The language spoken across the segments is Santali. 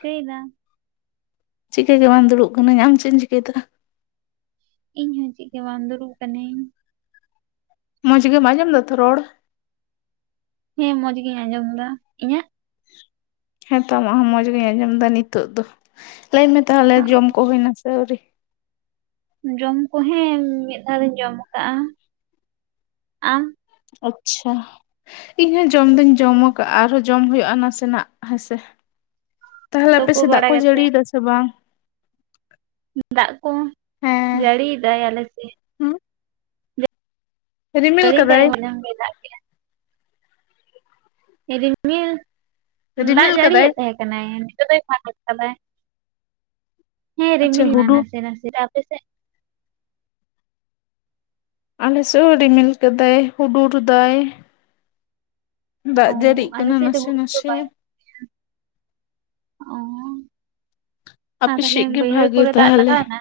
ᱠᱟᱹᱟᱹᱭ [inaudible] ᱪᱤᱠᱟᱹ ᱜᱮ ᱵᱟᱝ ᱫᱩᱲᱩᱵ ᱠᱟᱹᱱᱟᱹᱧ ᱟᱢ ᱪᱮᱫ ᱮᱢ ᱪᱤᱠᱟᱹᱭᱮᱫᱟ? ᱤᱧ ᱦᱚᱸ ᱪᱮᱫ ᱜᱮ ᱵᱟᱝ ᱫᱩᱲᱩᱵ ᱠᱟᱹᱱᱟᱹᱧ। ᱢᱚᱡᱽ ᱜᱮᱢ ᱟᱧᱡᱚᱢ ᱫᱟ ᱛᱷᱚ ᱨᱚᱲ। ᱦᱮᱸ ᱢᱚᱡᱽ ᱜᱤᱧ ᱟᱸᱡᱚᱢ ᱫᱟ ᱤᱧᱟᱹᱜ? ᱦᱮᱸ ᱛᱚ ᱟᱢᱟᱜ ᱦᱚᱸ ᱢᱚᱡᱽ ᱜᱤᱧ ᱟᱸᱡᱚᱢ ᱫᱟ ᱱᱤᱛᱚᱜ ᱫᱚ ᱞᱟᱹᱭ ᱢᱮ ᱛᱟᱦᱚᱞᱮ ᱚ, ᱡᱚᱢ ᱠᱚ ᱦᱩᱭᱱᱟ ᱥᱮ ᱟᱹᱣᱨᱤ? ᱡᱚᱢ ᱠᱚ ᱦᱮᱸ ᱢᱤᱫ ᱫᱷᱟᱣ ᱫᱚᱧ ᱡᱚᱢ ᱟᱠᱟᱫ-ᱟ ᱟᱢ? ᱟᱪᱪᱷᱟ। ᱤᱧ ᱦᱚᱸ ᱡᱚᱢ ᱫᱩᱧ ᱡᱚᱢ ᱠᱟᱜ-ᱟ ᱟᱨᱦᱚᱸ ᱡᱚᱢ ᱦᱩᱭᱩᱜ-ᱟ ᱱᱟᱥᱮᱱᱟᱜ ᱦᱮᱸ ᱥᱮ। ᱛᱟᱦᱚᱞᱮ ᱛᱳᱯᱳ ᱟᱯᱮᱥᱮᱫ ᱫᱟᱜ ᱵᱟᱲᱟ ᱠᱚ ᱠᱟᱛᱮᱜ ᱡᱟᱹᱲᱤᱭᱮᱫᱟ ᱥᱮ ᱵᱟᱝ? ᱫᱟᱜ ᱠᱚ ᱦᱮᱸ ᱡᱟᱹᱲᱤᱭᱮᱫᱟᱭ ᱟᱞᱮ ᱥᱮᱜ। ᱦᱩᱸ ᱨᱤᱢᱤᱞ ᱡᱟᱹᱲᱤ ᱮᱫᱟᱭ ᱠᱟᱫᱟᱭ ᱢᱚᱱᱮ ᱦᱚᱭ ᱫᱟᱜ᱾ ᱨᱤᱢᱤᱞ ᱫᱟᱜ ᱨᱤᱢᱤᱞ ᱠᱟᱫᱟᱭ ᱡᱟᱹᱲᱤᱭᱮᱫ ᱛᱟᱦᱮᱸ ᱠᱟᱱᱟᱭ ᱱᱤᱛᱚᱜ ᱫᱚᱭ ᱯᱷᱟᱠ ᱟᱠᱟᱫᱟᱭ। ᱦᱮᱸ ᱟᱪᱪᱷᱟ ᱨᱤᱢᱤᱞ ᱱᱟᱭ ᱦᱩᱰᱩᱨ ᱱᱟᱥᱮ ᱱᱟᱥᱮ ᱟᱯᱮ ᱥᱮᱫ? ᱟᱞᱮ ᱥᱮᱜ ᱦᱚᱸ ᱨᱤᱢᱤᱞ ᱠᱟᱫᱟᱭ, ᱦᱩᱰᱩᱨ ᱫᱟᱭ। ᱚ ᱫᱟᱜ ᱡᱟᱹᱲᱤᱜ ᱟᱞᱮ ᱠᱟᱱᱟ ᱥᱮᱫ ᱫᱚ ᱱᱟᱥᱮ ᱦᱩᱰᱩᱨ ᱫᱚ, ᱱᱟᱥᱮ ᱵᱟᱭ ᱦᱩᱰᱩᱨ ᱫᱟᱭ ᱚ᱾ ᱟᱨ ᱟᱯᱮ ᱛᱟᱦᱞᱮ ᱥᱮᱫ ᱜᱮ ᱵᱟᱹᱭᱦᱟᱹᱲ ᱵᱷᱟᱜᱮ ᱠᱚᱨᱮ, ᱫᱟᱜ ᱛᱟᱦᱚᱞᱮ ᱞᱟᱜᱟᱣᱱᱟ?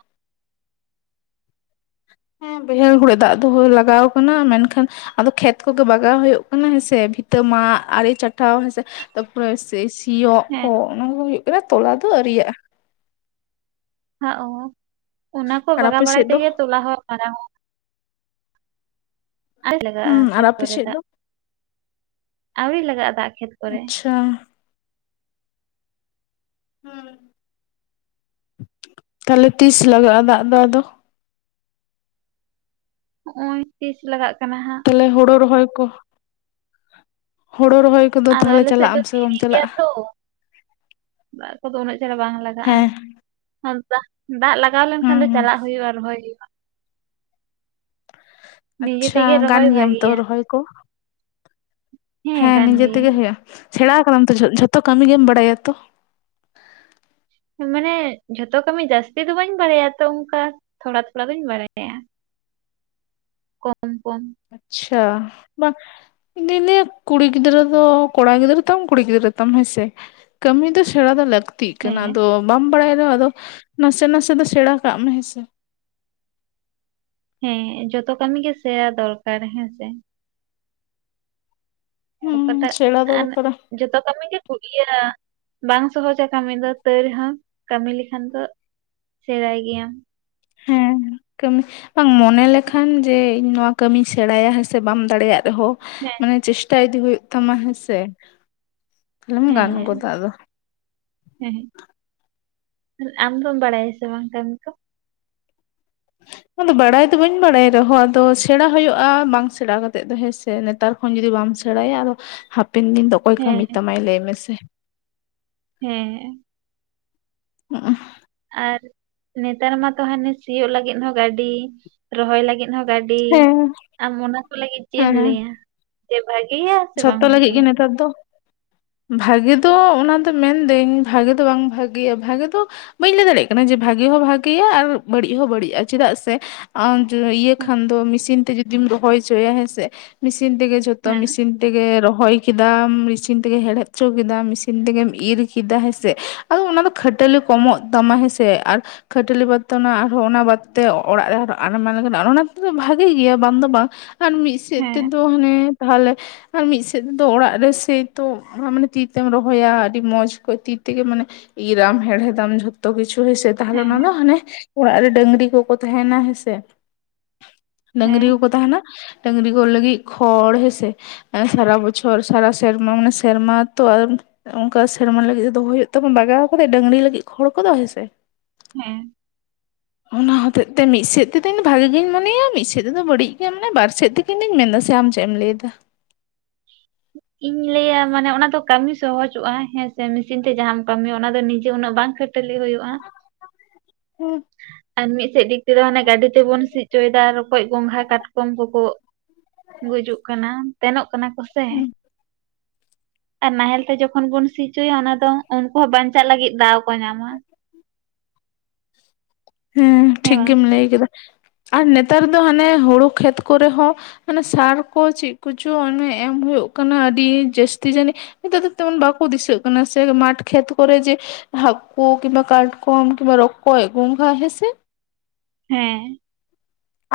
ᱦᱮᱸ ᱵᱟᱹᱭᱦᱟᱹᱲ ᱦᱚᱲᱮ ᱫᱟᱜ ᱫᱚᱦᱚ, ᱞᱟᱜᱟᱣ ᱠᱟᱱᱟ ᱢᱮᱱᱠᱷᱟᱱ ᱟᱫᱚ ᱠᱷᱮᱛ ᱠᱚᱜᱮ ᱵᱟᱜᱟᱣ ᱦᱳᱭᱳᱜ ᱠᱟᱱᱟ, ᱦᱮᱸ ᱥᱮ ᱯᱷᱤᱛᱟᱹ ᱢᱟᱜ ᱟᱲᱮ ᱪᱟᱴᱟᱣ ᱦᱮᱸᱥᱮ। ᱛᱟᱯᱚᱨᱮ ᱥᱮᱤ ᱥᱤᱭᱚᱜ ᱦᱮᱸ ᱠᱚ, ᱚᱱᱟ ᱠᱚ ᱫᱚ ᱦᱩᱭᱩᱜ ᱠᱟᱱᱟ, ᱛᱚᱞᱟ ᱫᱚ ᱟᱹᱨᱤᱭᱟᱜ-ᱟ। ᱦᱟᱸᱜ ᱦᱚᱸ ᱚᱱᱟ ᱠᱚ ᱟᱨ ᱵᱟᱜᱟᱣ ᱟᱯᱮ ᱵᱟᱲᱟᱭ ᱥᱮᱫ ᱫᱚ ᱛᱮᱜᱮ, ᱛᱚᱞᱟ ᱦᱚᱨ ᱢᱟᱨᱟᱝᱚᱜ। ᱟᱹᱣᱨᱤ ᱞᱟᱜᱟᱜᱼᱟ ᱦᱩᱸ ᱟᱨ ᱠᱷᱮᱛ ᱟᱯᱮ ᱠᱚᱨᱮ ᱥᱮᱫ ᱫᱚ ᱫᱟᱜ, ᱟᱹᱣᱨᱤ ᱞᱟᱜᱟᱜᱼᱟ ᱫᱟᱜ ᱠᱷᱮᱛ। ᱠᱚᱨᱮ ᱟᱪᱪᱷᱟ। ᱛᱟᱦᱞᱮ ᱛᱤᱥ ᱞᱟᱜᱟᱜᱼᱟ, ᱫᱟᱜ ᱫᱚ ᱟᱫᱚ? ᱦᱚᱜᱼᱚᱭ ᱛᱤᱥ ᱞᱟᱜᱟᱜ ᱠᱟᱱᱟ ᱦᱟᱸᱜ। ᱛᱟᱦᱞᱮ ᱦᱳᱲᱳ ᱨᱚᱦᱚᱭ ᱠᱚ, ᱦᱳᱲᱳ ᱨᱚᱦᱚᱭ ᱠᱚᱫᱚ, ᱟᱫᱚ ᱛᱟᱦᱟᱞᱮ ᱟᱞᱮ ᱥᱮᱫ ᱪᱟᱞᱟᱜ ᱫᱚ ᱟᱢ ᱥᱮ, ᱵᱟᱢ ᱫᱷᱤᱨᱤ ᱜᱮᱭᱟ ᱪᱟᱞᱟᱜ-ᱟ? ᱛᱚ ᱫᱟᱜ ᱠᱚᱫᱚ, ᱩᱱᱟᱹᱜ ᱪᱮᱨᱦᱟ ᱵᱟᱝ ᱞᱟᱜᱟᱜᱼᱟ। ᱦᱮᱸ ᱫᱟᱜ ᱞᱟᱜᱟᱣ ᱞᱮᱱᱠᱷᱟᱱ ᱦᱩᱸ ᱫᱚ, ᱦᱩᱸ ᱪᱟᱞᱟᱜ ᱦᱳᱭᱳᱜ-ᱟ, ᱨᱚᱦᱚᱭ ᱦᱳᱭᱳᱜ-ᱟ। ᱱᱤᱡᱮ ᱟᱪᱪᱷᱟ, ᱛᱮᱜᱮ ᱨᱚᱦᱚᱭ ᱜᱟᱱ ᱜᱮᱭᱟᱢ ᱛᱚ ᱵᱷᱟᱜᱤᱭᱟ ᱨᱚᱦᱚᱭ ᱠᱚ? ᱦᱮᱸ ᱜᱟᱱ ᱱᱤᱡᱮ ᱛᱮᱜᱮ ᱜᱤᱭᱟᱹᱧ ᱦᱳᱭᱳᱜ-ᱟ, ᱥᱮᱬᱟ ᱠᱟᱫᱟᱢ ᱛᱚ, ᱡᱷᱚ ᱡᱷᱚᱛᱚ ᱠᱟᱹᱢᱤ ᱜᱮᱢ ᱵᱟᱲᱟᱭᱟ ᱛᱚ? ᱢᱟᱱᱮ ᱡᱷᱚᱛᱚ ᱠᱟᱹᱢᱤ ᱡᱟᱹᱥᱛᱤ ᱫᱚ, ᱵᱟᱹᱧ ᱵᱟᱲᱟᱭᱟ ᱛᱚ ᱚᱱᱠᱟ, ᱛᱷᱚᱲᱟ ᱛᱷᱚᱲᱟ ᱫᱚᱧ ᱵᱟᱲᱟᱭᱟ। ᱠᱚᱢ, ᱠᱚᱢ᱾ ᱟᱪᱪᱷᱟ, ᱵᱟ᱾ ᱤᱧᱫᱩᱧ ᱞᱟᱹᱭᱟ ᱠᱩᱲᱤ ᱜᱤᱫᱽᱨᱟᱹ ᱫᱚ, ᱠᱚᱲᱟ ᱜᱤᱫᱽᱨᱟᱹ ᱛᱟᱢ ᱠᱩᱲᱤ ᱜᱤᱫᱽᱨᱟᱹ ᱛᱟᱢ, ᱦᱮᱸᱥᱮ। ᱠᱟᱹᱢᱤ ᱫᱚ, ᱥᱮᱬᱟ ᱫᱚ ᱞᱟᱹᱠᱛᱤ। ᱛᱤᱜ ᱠᱟᱱᱟ, ᱦᱮᱸ ᱟᱫᱚ ᱵᱟᱢ ᱵᱟᱲᱟᱭᱟ, ᱫᱚ ᱟᱫᱚ ᱱᱟᱥᱮ ᱱᱟᱥᱮ ᱫᱚ, ᱥᱮᱬᱟ ᱠᱟᱜ ᱢᱮ ᱦᱮᱸᱥᱮ। ᱦᱮᱸ ᱡᱚᱛᱚ ᱠᱟᱹᱢᱤ ᱜᱮ ᱥᱮ, ᱥᱮᱬᱟ ᱫᱚᱨᱠᱟᱨ ᱦᱮᱸ ᱥᱮ। ᱦᱩᱸ ᱚᱠᱟᱴᱟᱜ ᱥᱮᱬᱟ ᱟᱨ ᱫᱚᱨᱠᱟᱨᱟ ᱡᱚᱛᱚ, ᱠᱟᱹᱢᱤ ᱜᱮ ᱤᱭᱟᱹ, ᱵᱟᱝ ᱥᱚᱦᱚᱡᱟ ᱠᱟᱹᱢᱤ ᱫᱚ, ᱛᱟᱹᱣ ᱨᱮ ᱦᱚᱸ ᱠᱟᱹᱢᱤ ᱞᱮᱠᱷᱟᱱ ᱫᱚ, ᱥᱮᱬᱟᱭ ᱜᱮᱭᱟᱢ। ᱦᱮᱸ, ᱠᱟᱹᱢᱤ। ᱵᱟᱝ ᱢᱚᱱᱮ ᱞᱮᱠᱷᱟᱱ, ᱡᱮ ᱤᱧ ᱱᱚᱶᱟ ᱠᱟᱹᱢᱤᱧ ᱥᱮᱬᱟᱭᱟ, ᱦᱮᱸ ᱥᱮ ᱵᱟᱢ ᱫᱟᱲᱮᱭᱟᱜ ᱨᱮᱦᱚᱸ। ᱦᱮᱸ, ᱢᱟᱱᱮ ᱪᱮᱥᱴᱟ ᱤᱫᱤ, ᱦᱳᱭᱳᱜ ᱛᱟᱢᱟ ᱦᱮᱸᱥᱮ᱾ ᱛᱟᱦᱞᱮᱢ ᱜᱟᱱ ᱦᱮᱸ, ᱜᱚᱫᱟ ᱟᱫᱚ ᱦᱮᱸ, ᱟᱢ ᱫᱚᱢ ᱵᱟᱲᱟᱭᱟ ᱥᱮ ᱵᱟᱝ, ᱠᱟᱹᱢᱤ ᱠᱚ? ᱟᱫᱚ ᱵᱟᱲᱟᱭ ᱫᱚ ᱵᱟᱹᱧ ᱵᱟᱲᱟᱭ ᱨᱮᱦᱚᱸ, ᱟᱫᱚ ᱥᱮᱬᱟ ᱦᱳᱭᱳᱜᱼᱟ, ᱵᱟᱝ ᱥᱮᱬᱟ ᱠᱟᱛᱮ ᱫᱚ, ᱦᱮᱸᱥᱮ ᱱᱮᱛᱟᱨ ᱛᱚᱠᱷᱚᱱ ᱡᱩᱫᱤ ᱵᱟᱢ ᱥᱮᱬᱟᱭᱟ, ᱟᱫᱚ ᱦᱟᱯᱮᱱ ᱫᱤᱱ ᱫᱚ ᱚᱠᱚᱭ ᱠᱟᱹᱢᱤ ᱦᱮᱸ ᱛᱟᱢᱟᱭ, ᱞᱟᱹᱭ ᱢᱮᱥᱮ? ᱦᱮᱸ, ᱦᱩᱜ ᱩᱸ, ᱟᱨ ᱱᱮᱛᱟᱨ ᱢᱟᱛᱚ, ᱦᱟᱱᱮ ᱥᱤᱭᱳᱜ ᱞᱟᱹᱜᱤᱫ ᱦᱚᱸ ᱜᱟᱹᱰᱤ, ᱨᱚᱦᱚᱭ ᱞᱟᱹᱜᱤᱫ ᱦᱚ ᱜᱟᱹᱰᱤ, ᱦᱮᱸ ᱟᱢ ᱚᱱᱟ ᱠᱚ ᱞᱟᱹᱜᱤᱫ ᱪᱮᱜ ᱮᱢ ᱦᱮᱸ ᱞᱟᱹᱭᱟ? ᱡᱮ ᱵᱷᱟᱜᱮᱭᱟ ᱥᱮ ᱵᱟᱝ ᱡᱷᱚᱛᱚ ᱞᱟᱹᱜᱤᱜ ᱵᱷᱟᱜᱮᱭᱟ? ᱜᱮ, ᱱᱮᱛᱟᱨ ᱫᱚ᱾ ᱵᱷᱟᱜᱮ ᱫᱚ ᱚᱱᱟ ᱫᱚ ᱢᱮᱱᱫᱟᱹᱧ, ᱵᱷᱟᱜᱮ ᱫᱚ ᱵᱟᱝ ᱵᱷᱟᱜᱮᱭᱟ, ᱵᱷᱟᱜᱮ ᱫᱚ ᱵᱟᱹᱧ ᱞᱟᱹᱭ ᱫᱟᱲᱮᱭᱟᱜ ᱠᱟᱱᱟ ᱡᱮ, ᱵᱷᱟᱹᱜᱮ ᱦᱚᱸ ᱵᱷᱟᱜᱮᱭᱟ, ᱟᱨ ᱵᱟᱹᱲᱤᱡ ᱦᱚᱸ ᱵᱟᱹᱲᱤᱡᱼᱟ᱾ ᱪᱮᱫᱟᱜ ᱥᱮ ᱟᱸ ᱤᱭᱟᱹ ᱦᱮᱸ ᱠᱷᱟᱱ ᱫᱚ, ᱢᱮᱥᱤᱱ ᱛᱮ ᱡᱩᱫᱤᱢ ᱨᱚᱦᱚᱭ ᱦᱚᱪᱚᱭᱟ, ᱦᱮᱸᱥᱮ ᱢᱮᱥᱤᱱ ᱛᱮᱜᱮ ᱡᱷᱚ ᱛᱚ ᱦᱮᱸ ᱢᱮᱤᱥᱤᱱ, ᱛᱮᱜᱮ ᱨᱚᱦᱚᱭ ᱠᱮᱫᱟᱢ, ᱢᱮᱥᱤᱱ ᱛᱮᱜᱮ ᱦᱮᱲᱦᱮᱫ ᱪᱚ ᱠᱮᱫᱟᱢ, ᱢᱮᱥᱤᱱ ᱛᱮᱜᱮᱢ ᱤᱨ ᱠᱮᱫᱟ, ᱦᱮᱸᱥᱮ᱾ ᱟᱫᱚ ᱚᱱᱟ ᱫᱚ ᱠᱷᱟᱹᱴᱟᱹᱞᱤ ᱠᱚᱢᱚᱜ ᱛᱟᱢᱟ ᱦᱮᱸᱥᱮ ᱟᱨ ᱠᱷᱟᱹᱴᱟᱹᱞᱤ ᱵᱟᱫᱽᱛᱮᱚ ᱟᱨᱦᱚᱸ ᱚᱱᱟ ᱵᱟᱫᱛᱮ ᱚᱲᱟᱜ [unintelligible] ᱚᱱᱟ ᱛᱮᱫᱚ ᱵᱷᱟᱜᱮ ᱜᱮᱭᱟ ᱵᱟᱝ ᱫᱚ ᱵᱟᱝ᱾ ᱟᱨ ᱢᱤᱫ ᱥᱮᱫ ᱦᱮᱸ ᱛᱮᱫᱚ ᱦᱟᱱᱮ ᱛᱟᱦᱚᱞᱮ ᱟᱨ ᱢᱤᱫ ᱥᱮᱫ ᱛᱮᱫᱚ ᱚᱲᱟᱜ ᱨᱮ ᱥᱮᱭ ᱛᱚ, ᱢᱟᱱᱮ ᱛᱤ ᱛᱮᱢ ᱨᱚᱦᱚᱭᱟ ᱟᱹᱰᱤ ᱢᱚᱸᱡᱽ ᱠᱚ ᱛᱤ ᱛᱮᱜᱮ ᱢᱟᱱᱮ ᱤᱨ ᱟᱢ ᱦᱮᱲᱦᱮ ᱫᱟᱢ ᱡᱚᱛᱚ ᱠᱤᱪᱷᱩ ᱦᱮᱸ ᱥᱮ᱾ ᱛᱟᱦᱚᱞᱮ ᱚᱱᱟ ᱫᱚ ᱦᱟᱱᱮ ᱚᱲᱟᱜ ᱨᱮ ᱰᱟᱹᱝᱨᱤ ᱠᱚᱠᱚ ᱛᱟᱦᱮᱱᱟ ᱦᱮᱸᱥᱮ᱾ ᱰᱟᱹᱝᱨᱤ ᱦᱮᱸ ᱠᱚᱠᱚ ᱛᱟᱦᱮᱱᱟ, ᱰᱟᱹᱝᱨᱤ ᱠᱚ ᱞᱟᱹᱜᱤᱫ ᱠᱷᱚᱲ ᱦᱮ ᱥᱮ ᱥᱟᱨᱟ ᱵᱚᱪᱚᱨ ᱥᱟᱨᱟ ᱥᱮᱨᱢᱟ ᱢᱟᱱᱮ ᱥᱮᱨᱢᱟ ᱛᱚ ᱟᱨ ᱚᱝᱠᱟ ᱥᱮᱨᱢᱟ ᱞᱟᱹᱜᱤᱫ ᱫᱚᱦᱚᱭ ᱦᱩᱭᱩᱜ ᱛᱟᱵᱚᱱ ᱵᱟᱜᱟᱣ ᱠᱟ ᱠᱟᱛᱮ ᱰᱟᱹᱝᱨᱤ ᱞᱟᱹᱜᱤᱫ ᱠᱷᱚᱲ ᱠᱚᱫᱚ ᱦᱮᱸᱥᱮ᱾ ᱦᱮᱸ ᱚᱱᱟ ᱦᱚᱛᱮᱡ ᱛᱮ ᱢᱤᱫ ᱥᱮᱫ ᱛᱮᱫᱚ ᱵᱷᱟᱜᱤ ᱜᱤᱧ ᱢᱚᱱᱮᱭᱟ ᱢᱤᱫ ᱥᱮᱫ ᱛᱮᱫᱚ ᱵᱟᱹᱲᱤᱡ ᱜᱮᱭᱟ ᱢᱟᱱᱮ ᱵᱟᱨ ᱥᱮᱫ ᱛᱮ ᱤᱱᱟᱹᱧ ᱢᱮᱱᱮᱫᱟ ᱥᱮ ᱟᱢ ᱪᱮᱫ ᱮᱢ ᱞᱟᱹᱭ ᱮᱫᱟ? [inaudible] ᱤᱧ ᱞᱟᱹᱭᱟ ᱢᱟᱱᱮ ᱚᱱᱟ ᱫᱚ ᱠᱟᱹᱢᱤ ᱥᱚᱦᱚᱡᱚᱜ-ᱟ, ᱦᱮᱸ ᱥᱮ ᱢᱮᱥᱤᱱ ᱛᱮ ᱡᱟᱦᱟᱸᱢ ᱠᱟᱹᱢᱤ ᱚᱱᱟ ᱫᱚ ᱱᱤᱡᱮ ᱩᱱᱟᱹᱜ ᱵᱟᱝ ᱠᱷᱟᱹᱴ ᱴᱟᱞᱤ ᱦᱩᱭᱩᱜ-ᱟ᱾ ᱦᱩᱸ ᱟᱨ ᱢᱤᱫᱥᱮᱫ ᱫᱤᱠ ᱛᱮᱫᱚ ᱦᱟᱱᱮ ᱜᱟᱹᱰᱤ ᱛᱮᱵᱚᱱ ᱥᱤᱜ ᱚᱪᱚᱭᱮᱫᱟ ᱨᱚᱠᱚᱡ, ᱜᱚᱝᱜᱷᱟ, ᱠᱟᱴᱠᱚᱢ, ᱠᱚᱠᱚ ᱜᱩᱡᱩᱜ ᱠᱟᱱᱟ, ᱛᱮᱱᱚᱜ ᱠᱟᱱᱟ ᱠᱚᱥᱮ᱾ ᱟᱨ ᱱᱟᱦᱮᱞ ᱛᱮ ᱡᱚᱠᱷᱚᱱ ᱵᱚᱱ ᱥᱤᱪᱚᱭᱟ ᱚᱱᱟ ᱫᱚ ᱩᱱᱠᱩ ᱦᱚᱸ ᱵᱟᱧᱪᱟᱜ ᱞᱟᱹᱜᱤᱫ ᱫᱟᱣ ᱠᱚ ᱧᱟᱢᱟ᱾ ᱦᱮᱸ ᱴᱷᱤᱠ ᱜᱮᱢ ᱞᱟᱹᱭ ᱠᱟᱫᱟ, ᱟᱨ ᱱᱮᱛᱟᱨ ᱫᱚ ᱦᱟᱱᱮ ᱦᱩᱲᱩ ᱠᱷᱮᱛ ᱠᱚᱨᱮ ᱦᱚᱸ ᱢᱟᱱᱮ ᱥᱟᱨ ᱠᱚ ᱪᱮᱫ ᱠᱚᱪᱚ ᱚᱱᱮ ᱮᱢ ᱦᱳᱭᱳᱜ ᱠᱟᱱᱟ ᱟᱹᱰᱤ ᱡᱟᱹᱥᱛᱤ ᱡᱟᱹᱱᱤᱡ᱾ ᱱᱮᱛᱟᱨ ᱫᱚ ᱛᱮᱢᱚᱱ ᱵᱟᱠᱚ ᱫᱤᱥᱟᱹᱜ ᱠᱟᱱᱟ ᱥᱮ ᱢᱟᱴᱷ ᱠᱷᱮᱛ ᱠᱚᱨᱮ ᱡᱮ ᱦᱟᱹᱠᱳ, ᱠᱤᱵᱟ ᱠᱟᱴᱠᱚᱢ, ᱠᱤᱵᱟ ᱨᱚᱠᱚᱡ, ᱮ ᱜᱚᱝᱜᱷᱟ, ᱦᱮ ᱥᱮ᱾ ᱦᱮᱸ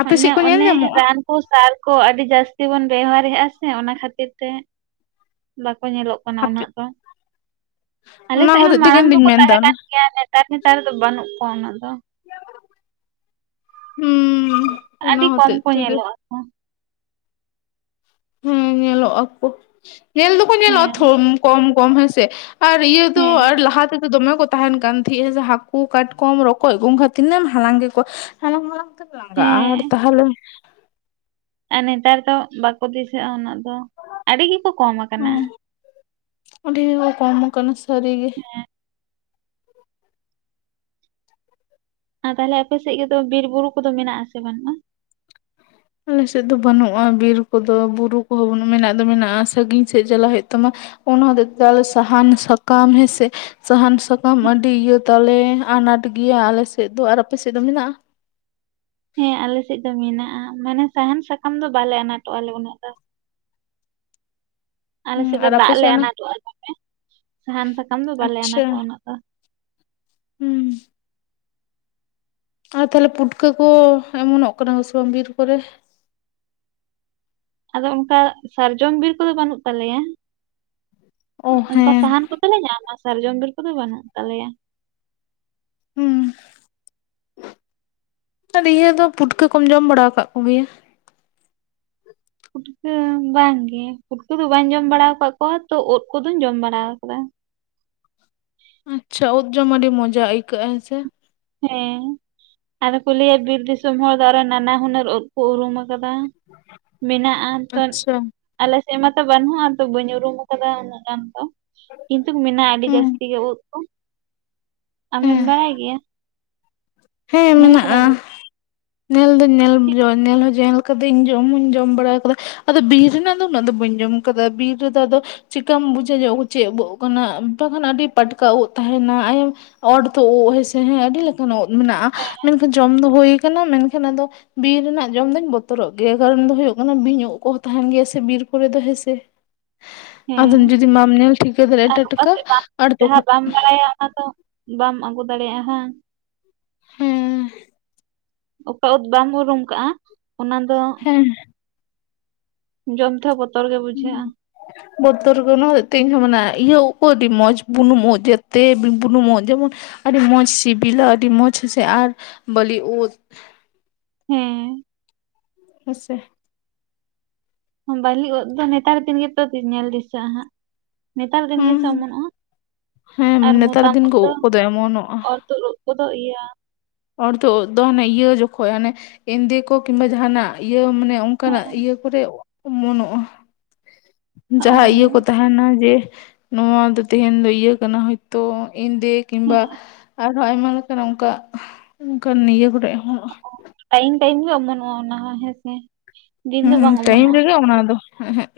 ᱟᱯᱮ ᱟᱱᱮ ᱥᱮᱫ ᱠᱚ ᱧᱮᱞ ᱚᱱᱮ ᱧᱟᱢᱚᱜᱼᱟ? ᱨᱟᱱ ᱠᱩ ᱥᱟᱨ ᱠᱚ ᱟᱹᱰᱤ ᱡᱟᱹᱥᱛᱤ ᱵᱚᱱ ᱵᱮᱣᱦᱟᱨᱮᱫ-ᱟ ᱥᱮ ᱚᱱᱟ ᱠᱷᱟᱹᱛᱤᱨ ᱛᱮ ᱵᱟᱠᱚ ᱧᱮᱞᱚᱜ ᱠᱟᱱᱟ ᱟᱯᱮ ᱩᱱᱟᱹᱜ ᱫᱚ᱾ ᱚᱱᱟ ᱟᱞᱮᱥᱮᱫ ᱦᱚᱸ ᱦᱚᱛᱮᱡ ᱛᱮᱜᱮ ᱢᱟᱲᱟᱝ ᱞᱤᱧ ᱫᱚᱠᱚ ᱛᱟᱦᱮᱸ ᱢᱮᱱᱫᱟ ᱠᱟᱱ ᱜᱮᱭᱟ᱾ ᱱᱮᱛᱟᱨ ᱱᱮᱛᱟᱨ ᱫᱚ ᱵᱟᱹᱱᱩᱜ ᱠᱚᱣᱟ ᱩᱱᱟᱹᱜ ᱫᱚ᱾ ᱦᱩᱸ ᱚᱱᱟ ᱟᱹᱰᱤ ᱠᱚᱢ ᱦᱚᱛᱮᱡ ᱠᱚ ᱛᱮᱜᱮ ᱧᱮᱞᱚᱜ-ᱟ ᱟᱠᱚ᱾ ᱦᱮᱸ ᱧᱮᱞᱚᱜ-ᱟ ᱟᱠᱚ ᱧᱮᱞ ᱫᱚᱠᱚ ᱧᱮᱞᱚᱜ-ᱟ ᱦᱮᱸ ᱠᱚᱢ ᱠᱚᱢ ᱦᱮᱸᱥᱮ᱾ ᱟᱨ ᱤᱭᱟᱹ ᱫᱚ ᱦᱮᱸ ᱟᱨ ᱞᱟᱦᱟ ᱛᱮ ᱫᱚᱢᱮ ᱠᱚ ᱛᱟᱦᱮᱱ ᱠᱟᱱ ᱛᱟᱦᱮᱸᱜ-ᱟ ᱡᱮ ᱦᱟᱹᱠᱩ ᱠᱟᱴᱠᱚᱢ ᱨᱚᱠᱚᱡ ᱟᱹᱜ ᱠᱷᱟᱱ ᱛᱤᱱᱟᱹᱜ ᱦᱟᱞᱟᱝ ᱜᱮᱠᱚᱣᱟ ᱦᱟᱞᱟᱝᱦᱟᱞᱟᱝ ᱞᱟᱝᱜᱟ ᱟᱨ ᱦᱮᱸ ᱛᱟᱦᱟᱞᱮ ᱟᱨ ᱱᱮᱛᱟᱨ ᱫᱚ ᱵᱟᱠᱚ ᱫᱤᱥᱟᱹᱜ-ᱟ ᱩᱱᱟᱹᱜ ᱫᱚ ᱟᱹᱰᱤ ᱜᱮᱠᱚ ᱠᱚᱢ ᱠᱟᱱᱟ᱾ ᱦᱚᱸ ᱟᱹᱰᱤ ᱜᱮ ᱠᱚ ᱠᱚᱢ ᱠᱟᱱᱟ ᱥᱟᱹᱨᱤ ᱜᱮ᱾ ᱟᱨ ᱛᱟᱦᱚᱞᱮ ᱟᱯᱮ ᱥᱮᱫ ᱜᱮᱛᱚ ᱵᱤᱨ ᱵᱩᱨᱩ ᱠᱚᱫᱚ ᱢᱮᱱᱟᱜ ᱟ ᱥᱮ ᱵᱟᱱᱩᱜ-ᱟ? ᱟᱞᱮ ᱥᱮᱫ ᱫᱚ ᱵᱟᱹᱱᱩᱜ-ᱟ ᱵᱤᱨ ᱠᱚᱫᱚ ᱵᱩᱨᱩ ᱠᱚᱦᱚᱸ ᱵᱟᱱᱩᱜ ᱢᱮᱱᱟᱜ ᱫᱚ ᱢᱮᱱᱟᱜ-ᱟ ᱥᱟᱺᱜᱤᱧ ᱥᱮᱫ ᱪᱟᱞᱟᱜ ᱦᱩᱭᱩᱜ ᱛᱟᱢᱟ᱾ ᱚᱱᱟ ᱦᱚᱛᱮ ᱛᱮ ᱟᱞᱮ ᱥᱟᱦᱟᱱ ᱥᱟᱠᱟᱢ ᱦᱮᱸ ᱥᱮ ᱥᱟᱦᱟᱱ ᱥᱟᱠᱟᱢ ᱟᱹᱰᱤ ᱤᱭᱟᱹ ᱛᱟᱞᱮ ᱟᱱᱟᱴ ᱜᱮᱭᱟ ᱟᱞᱮ ᱥᱮᱫ ᱫᱚ ᱟᱨ ᱟᱯᱮ ᱥᱮᱫ ᱫᱚ ᱢᱮᱱᱟᱜ-ᱟ? ᱦᱮᱸ ᱟᱞᱮᱥᱮᱫ ᱫᱚ ᱢᱮᱱᱟᱜ-ᱟ ᱢᱟᱱᱮ ᱥᱟᱦᱟᱱ ᱥᱟᱠᱟᱢ ᱫᱚ ᱵᱟᱞᱮ ᱟᱱᱟᱴᱚᱜ ᱟᱞᱮ ᱩᱱᱟᱹᱜ ᱫᱚ᱾ ᱟᱞᱮ ᱦᱩᱸ ᱥᱮᱫ ᱫᱚ ᱟᱨ ᱟᱯᱮ ᱫᱟᱜ ᱞᱮ ᱚᱱᱟ ᱟᱱᱟᱴᱚᱜ-ᱟ ᱥᱟᱦᱟᱱ ᱥᱟᱠᱟᱢ ᱫᱚ ᱵᱟᱞᱮ ᱟᱪᱪᱷᱟ ᱟᱱᱟᱴᱚᱜ-ᱟ ᱩᱱᱟᱹᱜ ᱫᱚ᱾ ᱦᱩᱸ ᱟᱨ ᱛᱟᱦᱚᱞᱮ ᱯᱩᱴᱠᱟᱹ ᱠᱚ ᱮᱢᱚᱱᱚᱜ ᱠᱟᱱᱟ ᱠᱚ ᱥᱮ ᱵᱟᱝ ᱵᱤᱨ ᱠᱚᱨᱮ? ᱟᱫᱚ ᱚᱱᱠᱟ ᱥᱟᱨᱡᱚᱢ ᱵᱤᱨ ᱠᱚᱫᱚ ᱵᱟᱹᱱᱩᱜ ᱛᱟᱞᱮᱭᱟ ᱚ ᱚᱱᱠᱟ ᱦᱮᱸ ᱥᱟᱦᱟᱱ ᱠᱚ ᱫᱚᱞᱮ ᱧᱟᱢᱟ ᱥᱟᱨᱡᱚᱢ ᱵᱤᱨ ᱠᱚᱫᱚ ᱵᱟᱹᱱᱩᱜ ᱛᱟᱞᱮᱭᱟ ᱦᱩᱸ ᱟᱨ ᱤᱭᱟᱹ ᱫᱚ ᱯᱩᱴᱠᱟᱹ ᱠᱚᱢ ᱡᱚᱢ ᱵᱟᱲᱟᱣ ᱠᱟᱫ ᱠᱚ ᱜᱮᱭᱟ? ᱯᱩᱴᱠᱟᱹ ᱵᱟᱝ ᱜᱮ, ᱯᱩᱴᱠᱟᱹ ᱫᱚ ᱵᱟᱹᱧ ᱡᱚᱢ ᱵᱟᱲᱟᱣ ᱠᱟᱫ ᱠᱚᱣᱟ ᱛᱚ᱾ ᱩᱫ ᱠᱚᱫᱚᱧ ᱡᱚᱢ ᱵᱟᱲᱟᱣ ᱠᱟᱫᱟ᱾ ᱟᱪᱪᱷᱟ, ᱩᱫ ᱡᱚᱢ ᱟᱹᱰᱤ ᱢᱚᱡᱟ ᱟᱹᱭᱠᱟᱹᱜᱼᱟ ᱦᱮᱸ ᱥᱮ᱾ ᱦᱮᱸ, ᱟᱫᱚ ᱠᱚ ᱞᱟᱹᱭᱟ ᱵᱤᱨ ᱫᱤᱥᱚᱢ ᱦᱚᱲ ᱫᱚ ᱟᱨᱚ ᱱᱟᱱᱟ ᱦᱩᱱᱟᱹᱨ ᱩᱫ ᱠᱚ ᱩᱨᱩᱢ ᱟᱠᱟᱫᱟ᱾ ᱢᱮᱱᱟᱜᱼᱟ ᱛᱚ ᱟᱪᱪᱷᱟ ᱟᱞᱮᱥᱮᱫ ᱢᱟᱛᱚ ᱵᱟᱹᱱᱩᱜᱼᱟ ᱛᱚ, ᱵᱟᱹᱧ ᱩᱨᱩᱢ ᱟᱠᱟᱫᱟ ᱩᱱᱟᱹᱜ ᱜᱟᱱ ᱛᱚ᱾ ᱠᱤᱱᱛᱩ ᱢᱮᱱᱟᱜᱼᱟ ᱟᱹᱰᱤ ᱦᱩᱸ ᱡᱟᱹᱥᱛᱤ ᱜᱮ ᱩᱫ ᱠᱚ᱾ ᱟᱢᱮᱢ ᱦᱮᱸ ᱵᱟᱲᱟᱭ ᱜᱮᱭᱟ? [inaudible] ᱧᱮᱞ ᱠᱟᱫᱟᱢ ᱩᱫ? ᱱᱮᱞ ᱫᱚ ᱧᱮᱞ ᱡᱮᱞ [unintelligible] ᱠᱟᱹᱫᱟᱹᱧ ᱡᱚᱢ ᱦᱩᱧ ᱡᱚᱢ ᱵᱟᱲᱟᱣ ᱠᱟᱫᱟ᱾ ᱟᱫᱚ ᱵᱤᱨ ᱨᱮᱱᱟᱜ ᱫᱚ ᱩᱱᱟᱹᱜ ᱫᱚ ᱵᱟᱹᱧ ᱡᱚᱢ ᱠᱟᱫᱟ᱾ ᱵᱤᱨ ᱨᱮᱫᱚ ᱟᱫ ᱟᱫᱚ ᱪᱤᱠᱟᱢ ᱵᱩᱡᱷᱟᱹ ᱧᱚᱜ ᱪᱮᱫ ᱩᱫ ᱠᱟᱱᱟ, ᱵᱟᱠᱷᱟᱱ ᱟᱹᱰᱤ ᱯᱟᱴᱠᱟ ᱩᱫ ᱛᱟᱸᱦᱮᱸᱱᱟ᱾ ᱚᱨᱫᱚ ᱩᱫ ᱦᱮᱸᱥᱮ ᱦᱮᱸ ᱟᱹᱰᱤ‌ ᱞᱮᱠᱟᱱ ᱩᱫ ᱢᱮᱱᱟᱜᱼᱟ, ᱦᱮᱸ ᱢᱮᱱᱠᱷᱟᱱ ᱡᱚᱢ ᱫᱚ ᱦᱩᱭ ᱠᱟᱱᱟ ᱢᱮᱱᱠᱷᱟᱱ ᱟᱫᱚ ᱵᱤᱨ ᱨᱮᱱᱟᱜ ᱡᱚᱢ ᱫᱩᱧ ᱵᱚᱛᱚᱨᱚᱜ ᱜᱮᱭᱟ, ᱠᱟᱨᱚᱱ ᱫᱚ ᱦᱩᱭᱩᱜ ᱠᱟᱱᱟ ᱵᱤᱧ ᱩᱫ ᱠᱚᱦᱚᱸ ᱛᱟᱸᱦᱮᱸᱱ ᱜᱮᱭᱟ ᱥᱮ ᱵᱤᱨ ᱠᱚᱨᱮ ᱫᱚ ᱦᱮᱸᱥᱮ᱾ ᱛ ᱟᱫᱚ ᱦᱮᱸ ᱡᱩᱫᱤ ᱵᱟᱢ ᱧᱮᱞ ᱴᱷᱤᱠᱟᱹ ᱟᱨ ᱫᱟᱲᱮᱭᱟᱜᱼᱟ ᱚᱠᱟ ᱴᱟᱴᱠᱟ ᱥᱮᱫ ᱟᱨ ᱡᱟᱸᱦᱟᱸ ᱛᱚᱠᱷᱚᱱ ᱵᱟᱢ ᱵᱟᱲᱟᱭᱟ, ᱚᱱᱟ ᱫᱚ ᱵᱟᱢ ᱟᱜᱩ ᱫᱟᱲᱮᱭᱟᱜᱼᱟ ᱦᱟᱸ᱾ ᱦᱮᱸᱻ᱾ ᱚᱠᱟ ᱩᱫ ᱵᱟᱢ ᱩᱨᱩᱢ ᱠᱟᱜᱼᱟ, ᱚᱱᱟ ᱫᱚ ᱦᱮᱸ ᱡᱚᱢ ᱛᱮᱦᱚᱸ ᱵᱚᱛᱚᱨ ᱜᱮ ᱵᱩᱡᱷᱟᱹᱜᱼᱟ᱾ ᱵᱚᱛᱚᱨ ᱜᱮ ᱚᱱᱟᱛᱮ ᱤᱧᱦᱚᱸ ᱤᱭᱟᱹ ᱠᱚ ᱟᱹᱰᱤ ᱢᱚᱡᱽ ᱵᱩᱱᱩᱢᱚᱜ ᱡᱮᱛᱮ ᱵᱩᱱᱩᱢ ᱵᱩᱱᱩᱢᱚᱜ ᱡᱮᱢᱚᱱ ᱟᱹᱰᱤ ᱢᱚᱡᱽ ᱥᱤᱵᱤᱞᱟ ᱥᱮ ᱟᱹᱰᱤ ᱢᱚᱡᱽ ᱦᱮᱸᱥᱮ ᱟᱨ ᱵᱟ. ᱞᱤ ᱩᱫ ᱦᱮᱸ᱾ ᱦᱮᱸ ᱥᱮ᱾ ᱵᱟᱹᱞᱤ ᱩᱫ ᱫᱚ ᱱᱮᱛᱟᱨ ᱫᱤᱱ ᱜᱮᱛᱚ ᱧᱮᱞ ᱫᱤᱥᱟᱹᱜᱼᱟ ᱦᱟᱸᱜ᱾ ᱱᱮᱛᱟᱨ ᱫᱤᱱ ᱜᱮ ᱦᱩᱸ ᱥᱮ ᱚᱢᱚᱱᱚᱜᱼᱟ? ᱦᱮᱸ ᱟᱨ ᱱᱮᱛᱟᱨ ᱢᱚᱛᱟᱢ ᱫᱤᱱ ᱩᱫ ᱠᱚ ᱫᱚ ᱠᱚᱫᱚ ᱮᱢᱚᱱᱚᱜᱼᱟ ᱚᱨ ᱛᱩᱫ ᱛᱩᱫᱩᱜ ᱮᱭᱟ᱾ ᱚᱨᱛᱷᱚ ᱩᱫ ᱫᱚ ᱦᱟᱱᱮ ᱤᱭᱟᱹ ᱡᱚᱠᱷᱚᱱ ᱦᱟᱱᱮ ᱮᱸᱫᱮ ᱠᱚ ᱠᱤᱢᱵᱟ ᱡᱟᱦᱟᱱᱟᱜ ᱤᱭᱟᱹ ᱢᱟᱱᱮ ᱚᱱᱠᱟ ᱱᱟᱜ ᱦᱮᱸ ᱤᱭᱟᱹ ᱠᱚᱨᱮ ᱚᱢᱚᱱᱚᱜᱼᱟ᱾ ᱚ ᱡᱟᱸᱦᱟᱸ ᱤᱭᱟᱹ ᱠᱚ ᱛᱟᱸᱦᱮᱱᱟ ᱡᱮ ᱱᱚᱣᱟ ᱫᱚ ᱛᱮᱦᱮᱧ ᱫᱚ ᱤᱭᱟᱹ ᱠᱟᱱᱟ ᱦᱚᱭ ᱛᱚ ᱤᱱᱫᱮᱸ ᱦᱮᱸ ᱠᱤᱢᱵᱟ ᱟᱨ ᱟᱭᱢᱟ ᱞᱮᱠᱟᱱ, ᱚᱱᱠᱟ ᱚᱱᱠᱟᱱ ᱱᱤᱭᱟᱹ ᱠᱚᱨᱮ ᱦᱚᱸ ᱚ ᱴᱟᱭᱤᱢ ᱴᱟᱭᱤᱢ ᱜᱮ ᱚᱢᱚᱱᱚᱜᱼᱟ, ᱚᱱᱟ ᱦᱚᱸ ᱦᱮᱸᱥᱮ᱾ ᱫᱤᱱ ᱫᱚ ᱦᱩᱸ ᱵᱟᱝ ᱴᱟᱭᱤᱢ ᱚᱢᱚᱱᱚᱜᱼᱟ ᱨᱮᱜᱮ ᱚᱱᱟ ᱫᱚ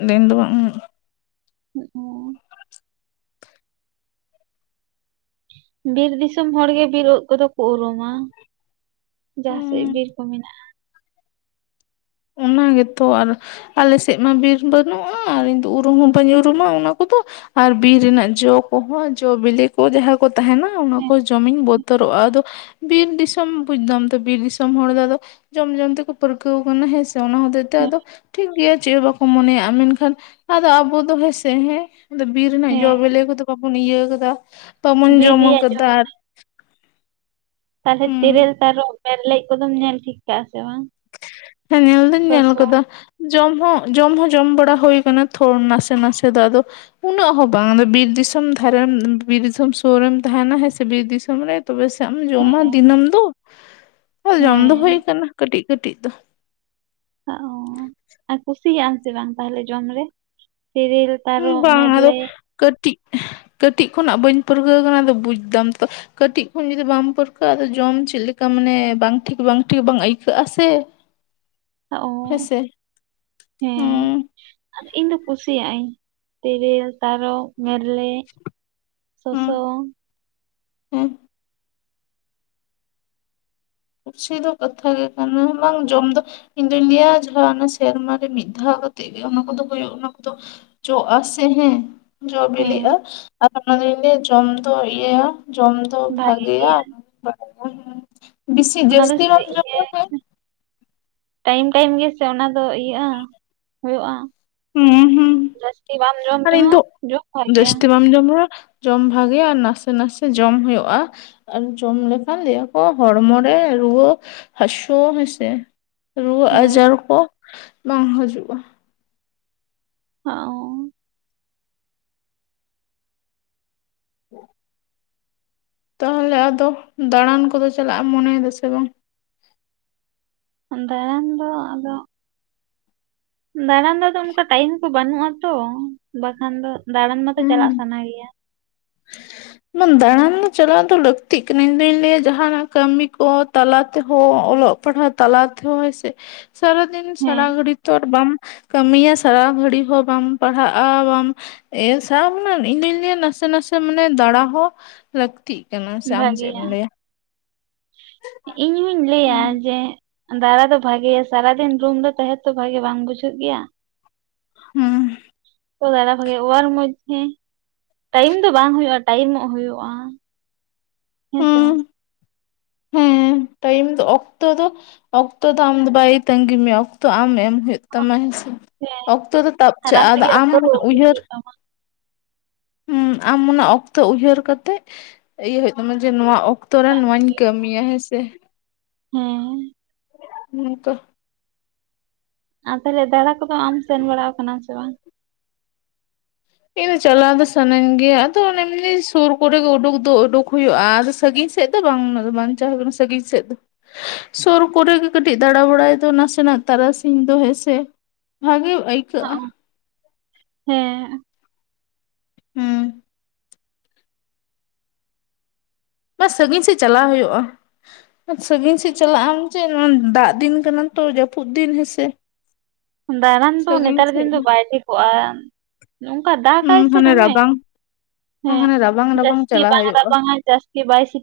ᱫᱤᱱ ᱫᱚ ᱵᱟᱝ? ᱚ ᱵᱤᱨ ᱫᱤᱥᱚᱢ ᱦᱚᱲ ᱜᱮ, ᱵᱤᱨ ᱩᱫ ᱠᱚᱫᱚ ᱠᱚ ᱩᱨᱩᱢᱟ, ᱡᱟᱸᱦᱟᱸ ᱥᱮᱫ ᱦᱩᱸ ᱵᱤᱨ ᱠᱚ ᱢᱮᱱᱟᱜᱼᱟ᱾ ᱚᱱᱟ ᱜᱮᱛᱚ ᱟᱨ ᱟᱞᱮ ᱥᱮᱫ ᱢᱟ ᱵᱤᱨ ᱵᱟᱹᱱᱩᱜᱼᱟ ᱟᱨ ᱤᱧᱫᱚ ᱩᱨᱩᱢ ᱦᱚᱸ ᱵᱟᱹᱧ ᱩᱨᱩᱢᱟ᱾ ᱚᱱᱟ ᱠᱚᱫᱚ ᱟᱨ ᱵᱤᱨ ᱨᱮᱱᱟᱜ ᱡᱚ ᱠᱚᱦᱚᱸ ᱡᱚ ᱵᱤᱞᱤ ᱠᱚ, ᱡᱟᱦᱟᱸ ᱠᱚ ᱛᱟᱸᱦᱮᱱᱟ᱾ ᱚᱱᱟᱠᱚ ᱦᱮᱸ ᱡᱚᱢᱤᱧ ᱵᱚ ᱵᱚᱛᱚᱨᱚᱜᱼᱟ᱾ ᱟᱫᱚ ᱵᱤᱨ ᱫᱤᱥᱚᱢ ᱵᱩᱡᱫᱟᱢ ᱛᱚ ᱵᱤᱨ ᱫᱤᱥᱚᱢ ᱦᱚᱲ ᱫᱚ ᱟᱫᱚ ᱡᱚᱢ ᱡᱚᱢ ᱛᱮᱠᱚ ᱯᱟᱹᱨᱠᱟᱹᱣ ᱦᱮᱸ ᱥᱮ ᱚᱱᱟ ᱦᱚᱛᱮᱪ ᱛᱮ ᱦᱮᱸ ᱟᱫᱚ ᱴᱷᱤᱠ ᱜᱮᱭᱟ ᱪᱮᱫ ᱵᱟ? ᱢᱚᱱᱮᱭᱟᱜᱼᱟ, ᱢᱮᱱᱠᱷᱟᱱ ᱟᱫᱚ ᱟᱵᱚ ᱫᱚ ᱦᱮᱸᱥᱮ ᱦᱮᱸ ᱵᱤᱨ ᱨᱮᱱᱟᱜ ᱡᱚ ᱦᱮᱸ ᱵᱤᱞᱤ ᱠᱚᱫᱚ ᱵᱟᱵᱚᱱ ᱤᱭᱟᱹ ᱟᱠᱟᱫᱟ, ᱵᱟᱵᱚᱱ ᱵᱤᱨ ᱡᱚᱢ‌ ᱨᱮᱭᱟᱜ ᱡᱚ ᱟᱠᱟᱫᱟ᱾ ᱛᱟᱦᱚᱞᱮ ᱦᱩᱸ ᱛᱮᱨᱮᱞ, ᱛᱟᱨᱚᱵ, ᱵᱮᱨᱞᱮᱡ, ᱠᱚᱫᱚᱢ ᱧᱮᱞ ᱴᱷᱤᱠ ᱠᱟᱜᱼᱟ ᱥᱮ ᱵᱟᱝ? ᱦᱮᱸ ᱧᱮᱞ ᱫᱩᱧ ᱧᱮᱞ ᱥᱚᱥᱚ ᱠᱟᱫᱟ᱾ ᱡᱚᱢ ᱦᱚᱸ ᱡᱚᱢ ᱦᱚᱸ ᱡᱚᱢ ᱵᱟᱲᱟ ᱦᱩᱭ ᱟᱠᱟᱱᱟ ᱛᱚ, ᱱᱟᱥᱮ ᱱᱟᱥᱮ ᱫᱚ ᱟᱫᱚ ᱩᱱᱟᱹᱜ ᱦᱚᱸ ᱵᱟᱝ ᱟ ᱵᱤᱨ ᱫᱤᱥᱚᱢ ᱫᱷᱟᱨᱮ ᱵᱤᱨ ᱫᱤᱥᱚᱢ ᱥᱩᱨ ᱨᱮᱢ ᱛᱟᱦᱮᱱᱟ ᱦᱮᱸ ᱥᱮ ᱵᱤᱨ ᱫᱤᱥᱚᱢ ᱨᱮ ᱛᱚᱵᱮ ᱥᱮ ᱮᱢ ᱡᱚᱢᱟ ᱦᱮᱸ ᱫᱤᱱᱟᱹᱢ ᱫᱚ ᱡᱚᱢ ᱫᱚ ᱦᱩᱭ ᱦᱮᱸ ᱠᱟᱱᱟ ᱠᱟᱹᱴᱤᱡ ᱠᱟᱹᱴᱤᱡ ᱫᱚ᱾ ᱟᱨ ᱠᱩᱥᱤᱭᱟᱜ-ᱟ ᱥᱮ ᱵᱟᱝ ᱛᱟᱦᱚᱞᱮ ᱡᱚᱢ ᱨᱮ ᱛᱮᱨᱮᱞ ᱛᱟᱨᱚᱵ ᱵᱟᱝ ᱟᱫᱚ ᱢᱮᱨᱞᱮᱡ ᱠᱟᱹᱴᱤᱡ ᱠᱟᱹᱴᱤᱡ ᱠᱷᱚᱱᱟᱜ ᱵᱟᱹᱧ ᱯᱟᱹᱨᱩᱨᱜᱟᱹᱣ ᱠᱟᱱᱟ ᱟᱫᱚ ᱵᱩᱡᱫᱟᱢ ᱛᱚ ᱠᱟᱹᱴᱤᱡ ᱠᱷᱚᱱ ᱡᱩᱫᱤ ᱵᱟᱢ ᱯᱟᱹᱨᱠᱟᱹᱜ-ᱟ ᱟᱫᱚ‌ ᱡᱚᱢ ᱪᱮᱫ ᱞᱮᱠᱟ ᱢᱟᱱᱮ ᱵᱟᱝ ᱴᱷᱤᱠ ᱵᱟᱝ ᱴᱷᱤᱠ ᱵᱟᱝ ᱟᱹᱭᱠᱟᱹᱜ-ᱟ ᱥᱮ [inaudible] ᱚ ᱦᱮᱸᱥᱮ ᱦᱩᱸ ᱦᱮᱸ ᱟᱨ ᱤᱧ ᱫᱚᱧ ᱠᱩᱥᱤᱭᱟᱭᱟᱹᱧ ᱛᱮᱨᱮᱞ, ᱛᱟᱨᱚᱵ, ᱢᱮᱞᱮᱜ, ᱦᱩᱸ ᱥᱚᱥᱚ, ᱦᱩᱸ ᱠᱩᱥᱤ ᱫᱚ ᱠᱟᱛᱷᱟ ᱜᱮ ᱠᱟᱱᱟ ᱵᱟᱝ ᱡᱚᱢ ᱫᱚ ᱤᱧ ᱫᱩᱧ ᱞᱟᱹᱭᱟ ᱡᱟᱦᱟᱸ ᱥᱮᱨᱢᱟ ᱨᱮ ᱢᱤᱫ ᱫᱷᱟᱣ ᱠᱟᱛᱮᱜ ᱜᱮ ᱚᱱᱟ ᱠᱚᱫᱚ ᱦᱩᱭᱩᱜ ᱚᱱᱟ ᱠᱚᱫᱚ ᱡᱚ‌ ᱟᱥᱮ ᱦᱮᱸ ᱡᱚ ᱵᱤᱞᱤᱜ-ᱟ ᱦᱮᱸ ᱟᱨ ᱚᱱᱟ ᱫᱚᱧ ᱞᱟᱹᱭᱟ ᱡᱚᱢ ᱫᱚ ᱤᱭᱟᱹᱭᱟ ᱡᱚᱢ ᱫᱚ ᱵᱷᱟᱜᱮ ᱵᱷᱟᱜᱮᱭᱟ᱾ ᱜᱮᱭᱟ ᱸ [unintelligible] ᱚᱱᱟ ᱫᱚ ᱤᱭᱟᱹ ᱴᱟᱭᱤᱢ ᱴᱟᱭᱤᱢ ᱜᱮ ᱚᱱᱟ ᱫᱚ ᱤᱭᱟᱹᱜ-ᱟ ᱦᱩᱭᱩᱜ-ᱟ ᱦᱩᱸ ᱦᱩᱸ ᱡᱟᱹᱥᱛᱤ ᱵᱟᱝ ᱟᱨ ᱤᱧ ᱫᱚ ᱡᱟᱹᱥᱛᱤ ᱵᱟᱢ ᱡᱚᱢ ᱨᱮᱦᱚ ᱡᱚᱢ ᱵᱷᱟᱜᱮᱭᱟ‌ ᱟᱨ ᱱᱟᱥᱮ ᱱᱟᱥᱮ ᱡᱚᱢ ᱦᱩᱭᱩᱜ-ᱟ᱾ ᱟᱨ ᱡᱚᱢ ᱞᱮᱠᱷᱟᱱ ᱞᱟᱹᱭ ᱟᱠᱚ ᱦᱚᱲᱢᱚ ᱨᱮ ᱨᱩᱣᱟᱹ ᱦᱟᱥᱩ ᱦᱮᱸᱥᱮ ᱨᱩᱣᱟᱹ ᱦᱮᱸ ᱟᱡᱟᱨ ᱠᱚ ᱵᱟᱝ ᱦᱤᱡᱩᱜ-ᱟ᱾ ᱦᱚᱸ ᱦᱮᱸ ᱛᱟᱦᱚᱞᱮ ᱟᱫᱚ ᱫᱟᱬᱟᱱ ᱠᱚᱫᱚ ᱪᱟᱞᱟᱜ ᱮᱢ ᱢᱚᱱᱮᱭᱮᱫᱟ ᱥᱮ ᱵᱟᱝ? ᱫᱟᱲᱟᱱ ᱫᱚ ᱟᱫᱚ ᱫᱟᱲᱟ ᱫᱚᱫᱚ ᱚᱱᱠᱟ ᱴᱟᱭᱤᱢ ᱠᱚ ᱵᱟᱹᱱᱩᱜ-ᱟᱛᱚ ᱵᱟᱠᱷᱟᱱ ᱫᱚ ᱫᱟᱬᱟᱱ ᱢᱟᱛᱚ ᱪᱟᱞᱟᱜ ᱥᱟᱱᱟ ᱜᱮᱭᱟ᱾ [inaudible] ᱫᱟᱬᱟᱱ ᱪᱟᱞᱟᱜ ᱫᱚ ᱞᱟᱹᱠᱛᱤᱜ ᱠᱟᱱᱟ ᱤᱧᱫᱩᱧ ᱞᱟᱹᱭᱟ ᱡᱟᱦᱟᱱᱟᱜ ᱠᱟᱹᱢᱤ ᱠᱚ ᱛᱟᱞᱟ ᱛᱮᱦᱚᱸ ᱚᱞᱚᱜ ᱛᱟᱞᱟ ᱛᱮᱦᱚ ᱦᱮᱹᱥᱮ ᱥᱟᱨᱫᱤᱱ ᱦᱮᱸ ᱥᱟᱲᱟ ᱜᱟᱹᱲᱤᱡ ᱛᱚ ᱵᱟᱢ ᱠᱟᱹᱢᱤᱭᱟ ᱥᱟᱨᱟ ᱜᱷᱟᱹᱲᱤ ᱦᱚᱸ ᱵᱟᱢ ᱯᱟᱲᱦᱟᱜ-ᱟ ᱵᱟᱢ ᱮ ᱥᱟᱣ ᱤᱧ ᱫᱚᱧ ᱞᱟᱹᱭᱟ ᱱᱟᱥᱮ ᱱᱟᱥᱮ ᱥᱮ ᱢᱟᱱᱮ ᱫᱟᱲᱟ ᱦᱚᱸ ᱞᱟᱹᱠᱛᱤᱜ ᱠᱟᱱᱟ ᱥᱮ ᱟᱢ ᱪᱮᱫ ᱮᱢ ᱵᱷᱟᱜᱮᱭᱟ ᱞᱟᱹᱭ ᱟ? ᱤᱧ ᱦᱩᱧ ᱞᱟᱹᱭᱟ ᱦᱩᱸ ᱡᱮ ᱫᱟᱲᱟ ᱫᱚ ᱵᱷᱟᱜᱮᱭᱟ ᱥᱟᱨᱟᱫᱤᱱ ᱨᱩᱢ ᱨᱮ ᱛᱟᱦᱮᱸ ᱛᱚ ᱵᱷᱟᱜᱤ ᱵᱟᱝ ᱵᱩᱡᱷᱟᱹᱜ ᱜᱮᱭᱟ᱾ ᱦᱩᱸ ᱛᱚ ᱫᱟᱲᱟ ᱵᱷᱟᱜᱮ ᱟᱨ ᱢᱚᱫᱫᱷᱮ ᱴᱟᱭᱤᱢ ᱫᱚ ᱵᱟᱝ ᱦᱩᱭᱩᱜ-ᱟ ᱴᱟᱭᱤᱢᱚᱜ ᱦᱩᱭᱩᱜ-ᱟ ᱦᱮᱸ ᱥᱮ ᱦᱩᱸ ᱵᱟᱝ ᱦᱮᱸ ᱴᱟᱭᱤᱢ ᱫᱚ ᱚᱠᱛᱚ ᱫᱚ ᱚᱠᱛᱚ ᱫᱚ ᱟᱢ ᱫᱚ ᱵᱟᱭ ᱛᱟᱸᱜᱤ ᱢᱮᱭᱟ ᱚᱠᱛᱚ ᱟᱢ ᱮᱢ ᱦᱩᱭᱩᱜ ᱛᱟᱢᱟ᱾ ᱛᱟᱢᱟ ᱦᱮᱸᱥᱮ ᱦᱮᱸ ᱚᱠᱛᱚ ᱫᱚ ᱛᱟᱵ ᱟᱨ ᱪᱟᱜ-ᱟ ᱟᱫᱚ ᱛᱮᱜᱮ ᱟᱢ ᱚᱠᱛᱚ ᱫᱚ ᱩᱰᱩᱠ ᱩᱭᱦᱟᱹᱨ ᱦᱩᱭᱩᱜ ᱛᱟᱢᱟ ᱦᱩᱸ ᱟᱢ ᱚᱱᱟ ᱚᱠᱛᱚ ᱩᱭᱦᱟᱹᱨ ᱠᱟᱛᱮ ᱤᱭᱟᱹ ᱦᱩᱭᱩᱜ ᱛᱟᱢᱟ ᱡᱮ ᱱᱚᱣᱟ ᱚᱠᱛᱚ ᱚᱠᱛᱚ ᱨᱮ ᱴᱟᱭᱤᱢ ᱱᱚᱣᱟᱧ ᱦᱩᱭᱩᱜ ᱠᱟᱹᱢᱤᱭᱟ ᱦᱮᱸ ᱥᱮ ᱦᱮᱸ ᱦᱩᱸ ᱛᱚ ᱟᱨ ᱛᱟᱦᱚᱞᱮ ᱫᱟᱬᱟ ᱠᱚᱫᱚ ᱟᱢ ᱥᱮᱱ ᱵᱟᱲᱟ ᱠᱟᱱᱟ ᱥᱮ ᱵᱟᱝ? ᱤᱧ ᱫᱚ ᱪᱟᱞᱟᱣ ᱫᱚ ᱥᱟᱱᱟᱧ ᱜᱮᱭᱟ ᱟᱫᱚ ᱚᱱᱮᱢᱟᱹᱧ ᱥᱩᱨ ᱠᱚᱨᱮᱜ ᱩᱰᱩᱠ ᱫᱚ ᱩᱰᱩᱠ ᱦᱩᱭᱩᱜ ᱟᱫᱚ ᱥᱟᱺᱜᱤᱧ ᱥᱮᱫ ᱵᱟᱝ ᱫᱚ ᱵᱟᱧᱪᱟᱞᱟᱣ ᱦᱩᱭᱩᱜ ᱠᱟᱱᱟ ᱥᱟᱹᱜᱤᱧ ᱥᱮᱫ ᱫᱚ ᱥᱩᱨ ᱠᱚᱨᱮ ᱜᱮ ᱠᱟᱹᱴᱤᱡ ᱫᱟᱬᱟ ᱵᱟᱲᱟᱭ ᱫᱚ ᱱᱟᱥᱮᱱᱟᱜ ᱛᱟᱨᱟᱥᱤᱧ ᱫᱚ ᱦᱳᱭ ᱥᱮ ᱵᱷᱟᱜᱤ ᱟᱹᱭ [unintelligible] ᱦᱮᱸ ᱦᱩᱸ ᱵᱟ ᱥᱟᱺᱜᱤᱧ ᱥᱮᱫ ᱪᱟᱞᱟᱣ ᱦᱩᱭᱩᱜᱼᱟ᱾ ᱥᱟᱺᱜᱤᱧ ᱥᱮᱫ ᱪᱟᱞᱟᱜ ᱟᱢ ᱪᱮᱫ ᱫᱟᱜ ᱫᱤᱱ ᱠᱟᱱᱟᱢ ᱛᱚ ᱡᱟᱹᱯᱩᱫ ᱫᱤᱱ ᱦᱮᱸᱥᱮ ᱫᱟᱬᱟᱱ ᱫᱚ ᱥᱟᱺᱜᱤᱧ ᱱᱮᱛᱟᱨ ᱥᱮᱫ ᱫᱤᱱ ᱫᱚ ᱵᱟᱭ ᱴᱷᱤᱠ ᱚᱜᱼᱟ᱾ ᱱᱚᱝᱠᱟ ᱫᱟᱜᱟᱭ ᱥᱮ ᱦᱟᱱᱮ ᱫᱚᱢᱮ ᱨᱟᱵᱟᱝ ᱦᱮᱸ ᱦᱟᱱᱮ ᱨᱟᱵᱟᱝ ᱨᱟᱵᱟᱝ ᱡᱟᱹᱥᱛᱤ ᱪᱟᱞᱟᱜ ᱵᱟᱝ ᱦᱩᱭᱩᱜᱼᱟ ᱨᱟᱵᱟᱝᱟ ᱡᱟᱹᱥᱛᱤ ᱵᱟᱭ ᱥᱤ